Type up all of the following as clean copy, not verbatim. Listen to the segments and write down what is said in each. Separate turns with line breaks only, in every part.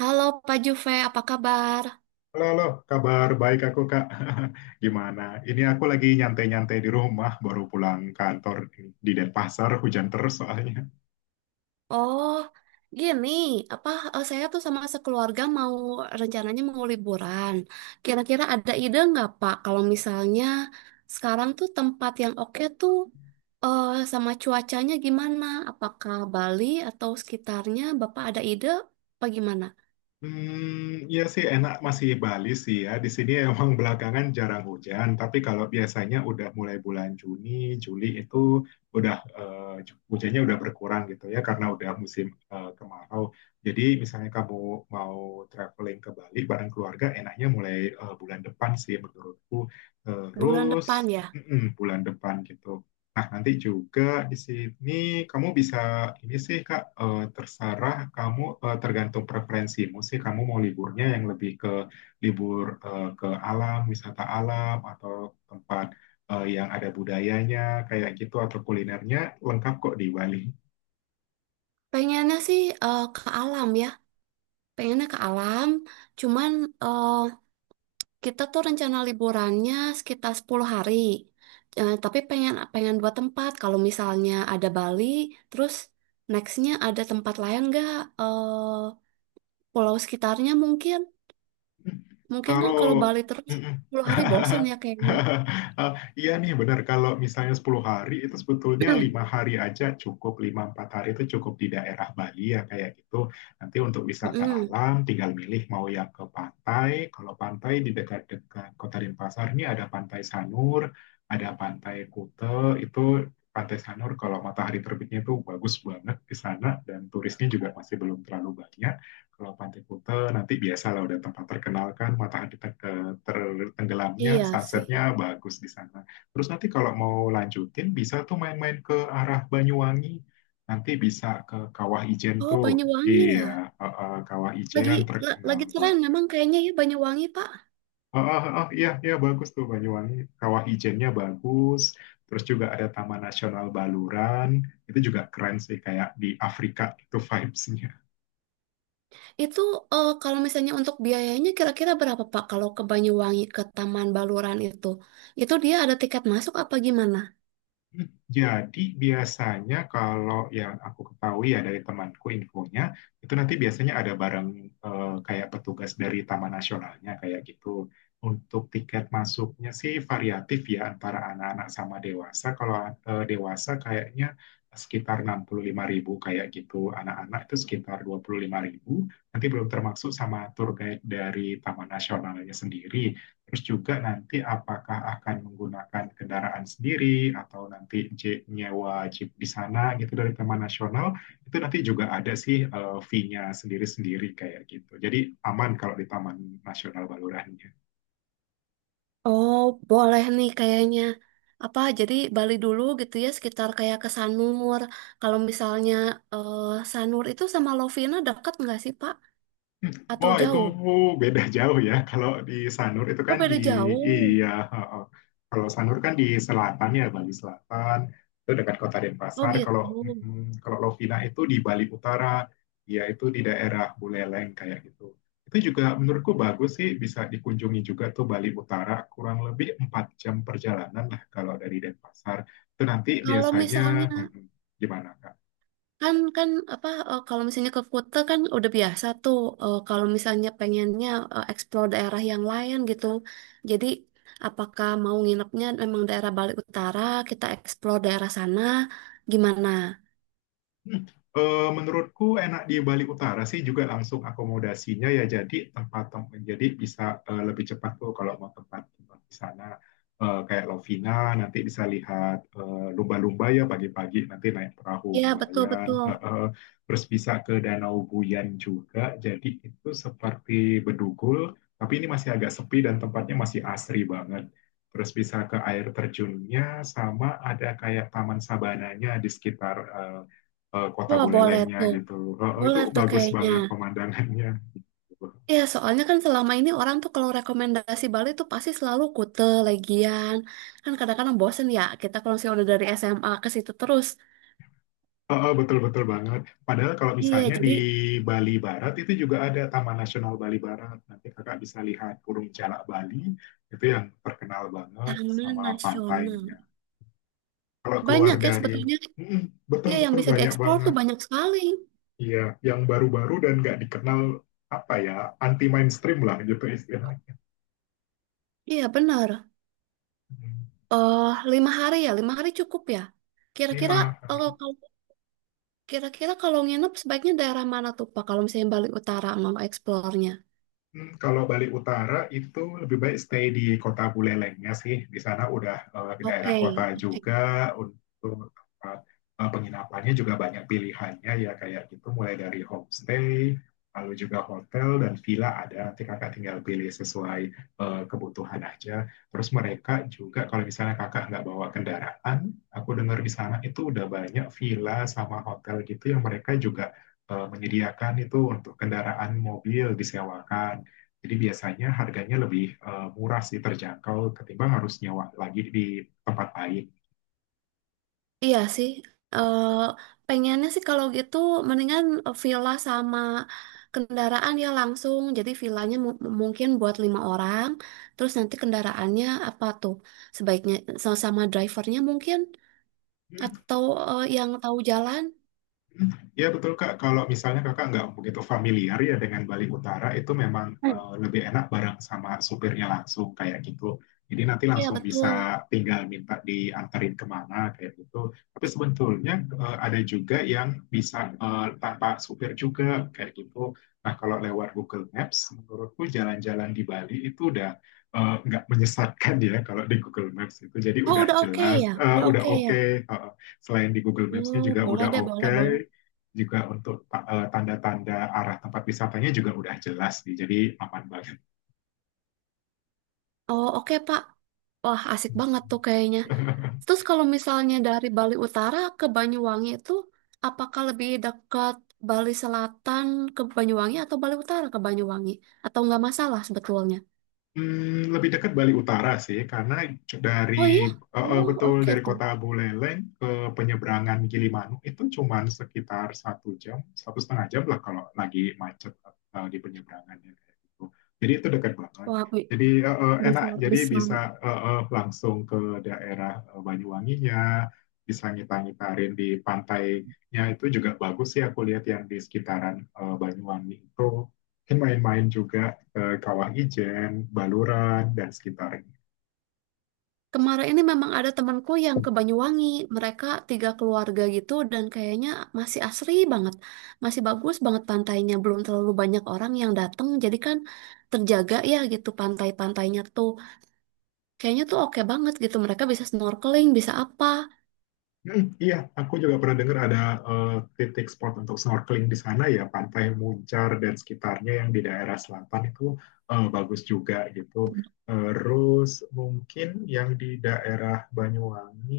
Halo Pak Juve, apa kabar?
Halo, halo, kabar baik aku Kak. Gimana? Ini aku lagi nyantai-nyantai di rumah, baru pulang kantor di Denpasar, hujan terus soalnya.
Oh, gini, apa saya tuh sama sekeluarga mau rencananya mau liburan. Kira-kira ada ide nggak Pak kalau misalnya sekarang tuh tempat yang oke tuh eh, sama cuacanya gimana? Apakah Bali atau sekitarnya? Bapak ada ide apa gimana?
Iya sih enak masih Bali sih ya. Di sini emang belakangan jarang hujan, tapi kalau biasanya udah mulai bulan Juni, Juli itu udah hujannya udah berkurang gitu ya karena udah musim kemarau. Jadi misalnya kamu mau traveling ke Bali bareng keluarga, enaknya mulai bulan depan sih menurutku.
Bulan
Terus
depan ya.
mm-mm, bulan depan gitu. Nah, nanti juga di sini kamu bisa ini sih Kak, terserah kamu, tergantung preferensimu sih kamu mau liburnya yang lebih ke libur, ke alam, wisata alam atau tempat yang ada budayanya kayak gitu atau kulinernya lengkap kok di Bali.
Pengennya sih ke alam ya. Pengennya ke alam, cuman eh, kita tuh rencana liburannya sekitar 10 hari. Tapi pengen pengen dua tempat. Kalau misalnya ada Bali, terus nextnya ada tempat lain nggak? Eh, Pulau sekitarnya mungkin. Mungkin kan kalau
Kalau
Bali terus
Mm-mm.
10 hari bosen ya kayaknya.
Ah, iya nih benar kalau misalnya 10 hari itu sebetulnya lima hari aja cukup, 5 4 hari itu cukup di daerah Bali ya kayak gitu, nanti untuk wisata
Mm-mm.
alam tinggal milih mau yang ke pantai. Kalau pantai di dekat-dekat Kota Denpasar ini ada Pantai Sanur, ada Pantai Kute. Itu Pantai Sanur kalau matahari terbitnya itu bagus banget di sana dan turisnya juga masih belum terlalu banyak. Kalau Pantai Kuta nanti biasa lah, udah tempat terkenal kan, matahari tenggelamnya,
Iya sih.
sunsetnya bagus di sana. Terus nanti kalau mau lanjutin bisa tuh main-main ke arah Banyuwangi. Nanti bisa ke Kawah Ijen
Oh,
tuh.
Banyuwangi ya.
Iya, Kawah
Lagi
Ijen terkenal
lagi tren
banget.
memang kayaknya ya Banyuwangi, Pak.
Oh, oh, oh, iya, iya bagus tuh Banyuwangi. Kawah Ijennya bagus. Terus juga ada Taman Nasional Baluran. Itu juga keren sih, kayak di Afrika itu vibes.
Itu kalau misalnya untuk biayanya kira-kira berapa Pak? Kalau ke Banyuwangi ke Taman Baluran itu dia ada tiket masuk apa gimana?
Jadi biasanya kalau yang aku ketahui ya, dari temanku infonya itu nanti biasanya ada barang kayak petugas dari Taman Nasionalnya kayak gitu. Untuk tiket masuknya sih variatif ya antara anak-anak sama dewasa. Kalau dewasa kayaknya sekitar 65 ribu kayak gitu. Anak-anak itu sekitar 25 ribu. Nanti belum termasuk sama tour guide dari Taman Nasionalnya sendiri. Terus juga nanti apakah akan menggunakan kendaraan sendiri atau nanti nyewa jeep di sana gitu dari Taman Nasional, itu nanti juga ada sih fee-nya sendiri-sendiri kayak gitu. Jadi aman kalau di Taman Nasional Balurannya.
Oh, boleh nih kayaknya. Apa jadi Bali dulu gitu ya sekitar kayak ke Sanur. Kalau misalnya eh, Sanur itu sama Lovina dekat nggak sih Pak? Atau
Wah, itu
jauh?
beda jauh ya. Kalau di Sanur itu
Oh
kan di
beda jauh.
iya, heeh. Kalau Sanur kan di selatan ya, Bali Selatan. Itu dekat Kota
Oh
Denpasar.
gitu.
Kalau mm, kalau Lovina itu di Bali Utara, ya itu di daerah Buleleng kayak gitu. Itu juga menurutku bagus sih, bisa dikunjungi juga tuh Bali Utara. Kurang lebih 4 jam perjalanan lah kalau dari Denpasar. Itu nanti
Kalau
biasanya
misalnya
mm, gimana Kak?
Kan kan apa kalau misalnya ke Kuta kan udah biasa tuh kalau misalnya pengennya explore daerah yang lain gitu. Jadi apakah mau nginepnya memang daerah Bali Utara, kita explore daerah sana gimana?
Hmm, menurutku enak di Bali Utara sih, juga langsung akomodasinya ya, jadi tempat tempat jadi bisa lebih cepat tuh kalau mau tempat tempat di sana. Eh, kayak Lovina nanti bisa lihat, lumba-lumba ya, pagi-pagi nanti naik perahu
Iya, betul
nelayan.
betul.
Terus bisa ke Danau Buyan juga, jadi itu seperti Bedugul tapi ini masih agak sepi dan tempatnya masih asri banget. Terus bisa ke air terjunnya, sama ada kayak taman sabananya di sekitar kota
Wah, boleh
Bulelengnya
tuh.
gitu. Itu
Boleh tuh
bagus
kayaknya.
banget pemandangannya.
Iya, soalnya kan selama ini orang tuh kalau rekomendasi Bali tuh pasti selalu Kuta, Legian. Kan kadang-kadang bosen ya kita kalau misalnya udah dari SMA ke situ terus.
Betul-betul banget. Padahal kalau
Iya,
misalnya di
jadi
Bali Barat itu juga ada Taman Nasional Bali Barat. Nanti kakak bisa lihat Burung Jalak Bali itu yang terkenal banget sama
Taman Nasional.
pantainya. Kalau keluar
Banyak ya
dari
sebetulnya.
mm,
Iya, yang
betul-betul
bisa
banyak
dieksplor tuh
banget.
banyak sekali.
Iya, yang baru-baru dan nggak dikenal, apa ya, anti mainstream lah gitu istilahnya.
Iya, benar.
Mm.
eh Lima hari ya, lima hari cukup ya.
Ini
Kira-kira
mah
eh, kalau kira-kira kalau nginep sebaiknya daerah mana tuh Pak? Kalau misalnya Bali Utara mau eksplornya.
Kalau Bali Utara itu lebih baik stay di kota Bulelengnya sih. Di sana udah, di
Oke,
daerah kota
oke.
juga untuk tempat penginapannya juga banyak pilihannya ya kayak gitu, mulai dari homestay, lalu juga hotel dan villa ada. Nanti kakak tinggal pilih sesuai kebutuhan aja. Terus mereka juga kalau misalnya kakak nggak bawa kendaraan, aku dengar di sana itu udah banyak villa sama hotel gitu yang mereka juga menyediakan itu untuk kendaraan mobil disewakan. Jadi biasanya harganya lebih murah sih, terjangkau ketimbang harus nyewa lagi di tempat lain.
Iya sih. eh Pengennya sih kalau gitu mendingan villa sama kendaraan ya langsung. Jadi villanya mungkin buat lima orang. Terus nanti kendaraannya apa tuh? Sebaiknya sama drivernya mungkin. Atau yang tahu jalan?
Ya betul Kak, kalau misalnya Kakak nggak begitu familiar ya dengan Bali Utara, itu memang
Hmm.
lebih enak bareng sama supirnya langsung kayak gitu. Jadi nanti
Iya,
langsung
betul.
bisa tinggal minta diantarin kemana kayak gitu. Tapi sebetulnya ada juga yang bisa tanpa supir juga kayak gitu. Nah kalau lewat Google Maps, menurutku jalan-jalan di Bali itu udah nggak menyesatkan ya kalau di Google Maps itu. Jadi
Oh,
udah
udah oke ya?
jelas, eh,
Udah
udah
oke ya?
oke. Selain di Google Maps-nya
Oh,
juga
boleh
udah
deh, boleh,
oke
boleh.
juga untuk tanda-tanda arah tempat wisatanya juga udah jelas nih, jadi aman banget.
Oh, oke, Pak. Wah, asik banget tuh kayaknya. Terus kalau misalnya dari Bali Utara ke Banyuwangi itu, apakah lebih dekat Bali Selatan ke Banyuwangi atau Bali Utara ke Banyuwangi? Atau nggak masalah sebetulnya?
Lebih dekat Bali Utara sih, karena
Oh iya?
dari
Oh,
betul
oke
dari
tuh.
kota Buleleng ke penyeberangan Gilimanuk itu cuman sekitar 1 jam, 1,5 jam lah kalau lagi macet di penyeberangannya kayak gitu. Jadi itu dekat banget.
Wah,
Jadi enak,
bisa,
jadi
bisa.
bisa langsung ke daerah Banyuwanginya, bisa ngita-ngitarin di pantainya, itu juga bagus sih aku lihat yang di sekitaran Banyuwangi itu. Mungkin main-main juga Kawah Ijen, Baluran, dan sekitarnya.
Kemarin ini memang ada temanku yang ke Banyuwangi. Mereka tiga keluarga gitu dan kayaknya masih asri banget. Masih bagus banget pantainya. Belum terlalu banyak orang yang datang. Jadi kan terjaga ya gitu pantai-pantainya tuh. Kayaknya tuh oke banget gitu. Mereka bisa snorkeling, bisa apa.
Hmm, iya, aku juga pernah dengar ada titik spot untuk snorkeling di sana ya, Pantai Muncar dan sekitarnya yang di daerah selatan itu bagus juga gitu. Terus mungkin yang di daerah Banyuwangi,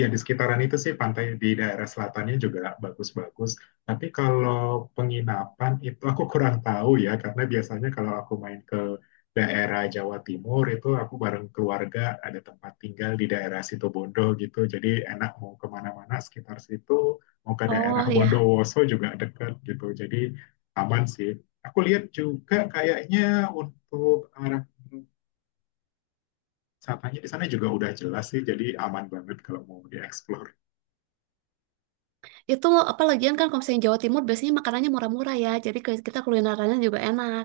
ya di sekitaran itu sih pantai di daerah selatannya juga bagus-bagus. Tapi kalau penginapan itu aku kurang tahu ya, karena biasanya kalau aku main ke daerah Jawa Timur itu aku bareng keluarga ada tempat tinggal di daerah Situbondo gitu. Jadi enak mau kemana-mana sekitar situ, mau ke daerah
Oh ya,
Bondowoso juga dekat gitu. Jadi aman sih. Aku lihat juga kayaknya untuk arah wisatanya di sana juga udah jelas sih. Jadi aman banget kalau mau dieksplor.
itu apa lagian kan kalau misalnya Jawa Timur biasanya makanannya murah-murah ya. Jadi kita kulinerannya juga enak.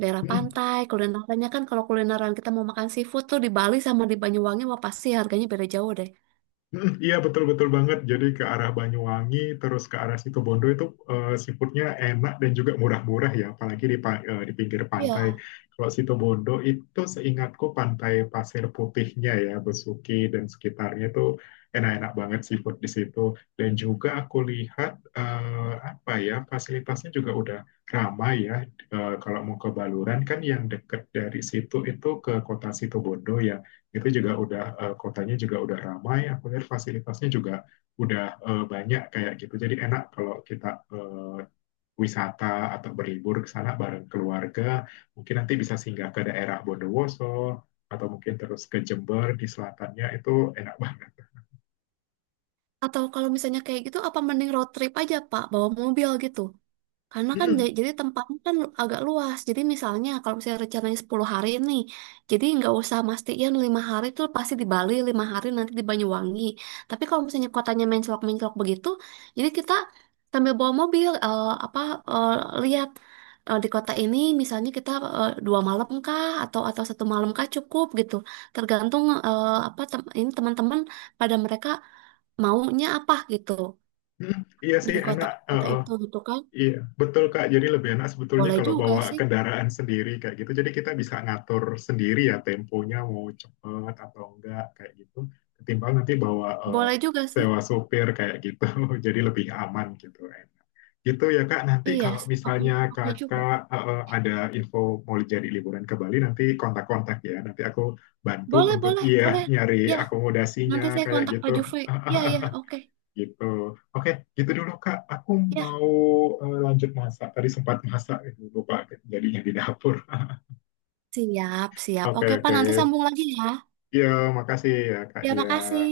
Daerah
Hmm.
pantai, kulinerannya kan kalau kulineran kita mau makan seafood tuh di Bali sama di Banyuwangi wah pasti harganya beda jauh deh.
Iya betul betul banget. Jadi ke arah Banyuwangi terus ke arah Situbondo itu seafoodnya enak dan juga murah-murah ya, apalagi di di pinggir pantai.
Iya.
Kalau Situbondo itu seingatku pantai Pasir Putihnya ya, Besuki dan sekitarnya itu enak-enak banget seafood di situ. Dan juga aku lihat, apa ya, fasilitasnya juga udah ramai ya. Eh, kalau mau ke Baluran kan yang deket dari situ itu ke kota Situbondo ya, itu juga udah, kotanya juga udah ramai, aku lihat fasilitasnya juga udah banyak kayak gitu, jadi enak kalau kita eh, wisata atau berlibur ke sana bareng keluarga, mungkin nanti bisa singgah ke daerah Bondowoso atau mungkin terus ke Jember di selatannya itu enak banget.
Atau kalau misalnya kayak gitu, apa mending road trip aja, Pak? Bawa mobil gitu. Karena kan
Hmm,
jadi tempatnya kan agak luas. Jadi misalnya kalau misalnya rencananya 10 hari nih, jadi nggak usah mastiin lima hari itu pasti di Bali, lima hari nanti di Banyuwangi. Tapi kalau misalnya kotanya mencolok-mencolok begitu, jadi kita sambil bawa mobil apa eh, lihat di kota ini misalnya kita dua malam kah atau satu malam kah cukup gitu. Tergantung apa ini teman-teman pada mereka maunya apa gitu
hmm, iya
di
sih enak.
kota-kota
Eh.
itu gitu kan.
Iya, betul Kak. Jadi lebih enak sebetulnya
Boleh
kalau
juga
bawa
sih.
kendaraan sendiri kayak gitu. Jadi kita bisa ngatur sendiri ya temponya mau cepet atau enggak kayak gitu. Ketimbang nanti bawa
Boleh juga sih.
sewa sopir kayak gitu. Jadi lebih aman gitu, enak. Gitu ya Kak. Nanti
Iya,
kalau
sih. Oke,
misalnya
oke juga.
Kakak ada info mau jadi liburan ke Bali nanti kontak-kontak ya. Nanti aku bantu
Boleh,
untuk
boleh,
iya
boleh.
nyari
Ya,
akomodasinya
nanti saya
kayak
kontak
gitu.
Pak Jufri. Iya, iya, oke.
Gitu. Oke, gitu dulu Kak. Aku
Ya,
mau lanjut masak. Tadi sempat masak, eh, lupa jadinya di dapur.
siap, siap.
Oke,
Oke, Pak,
oke.
nanti sambung lagi ya.
Ya, makasih ya Kak
Ya,
dia.
makasih.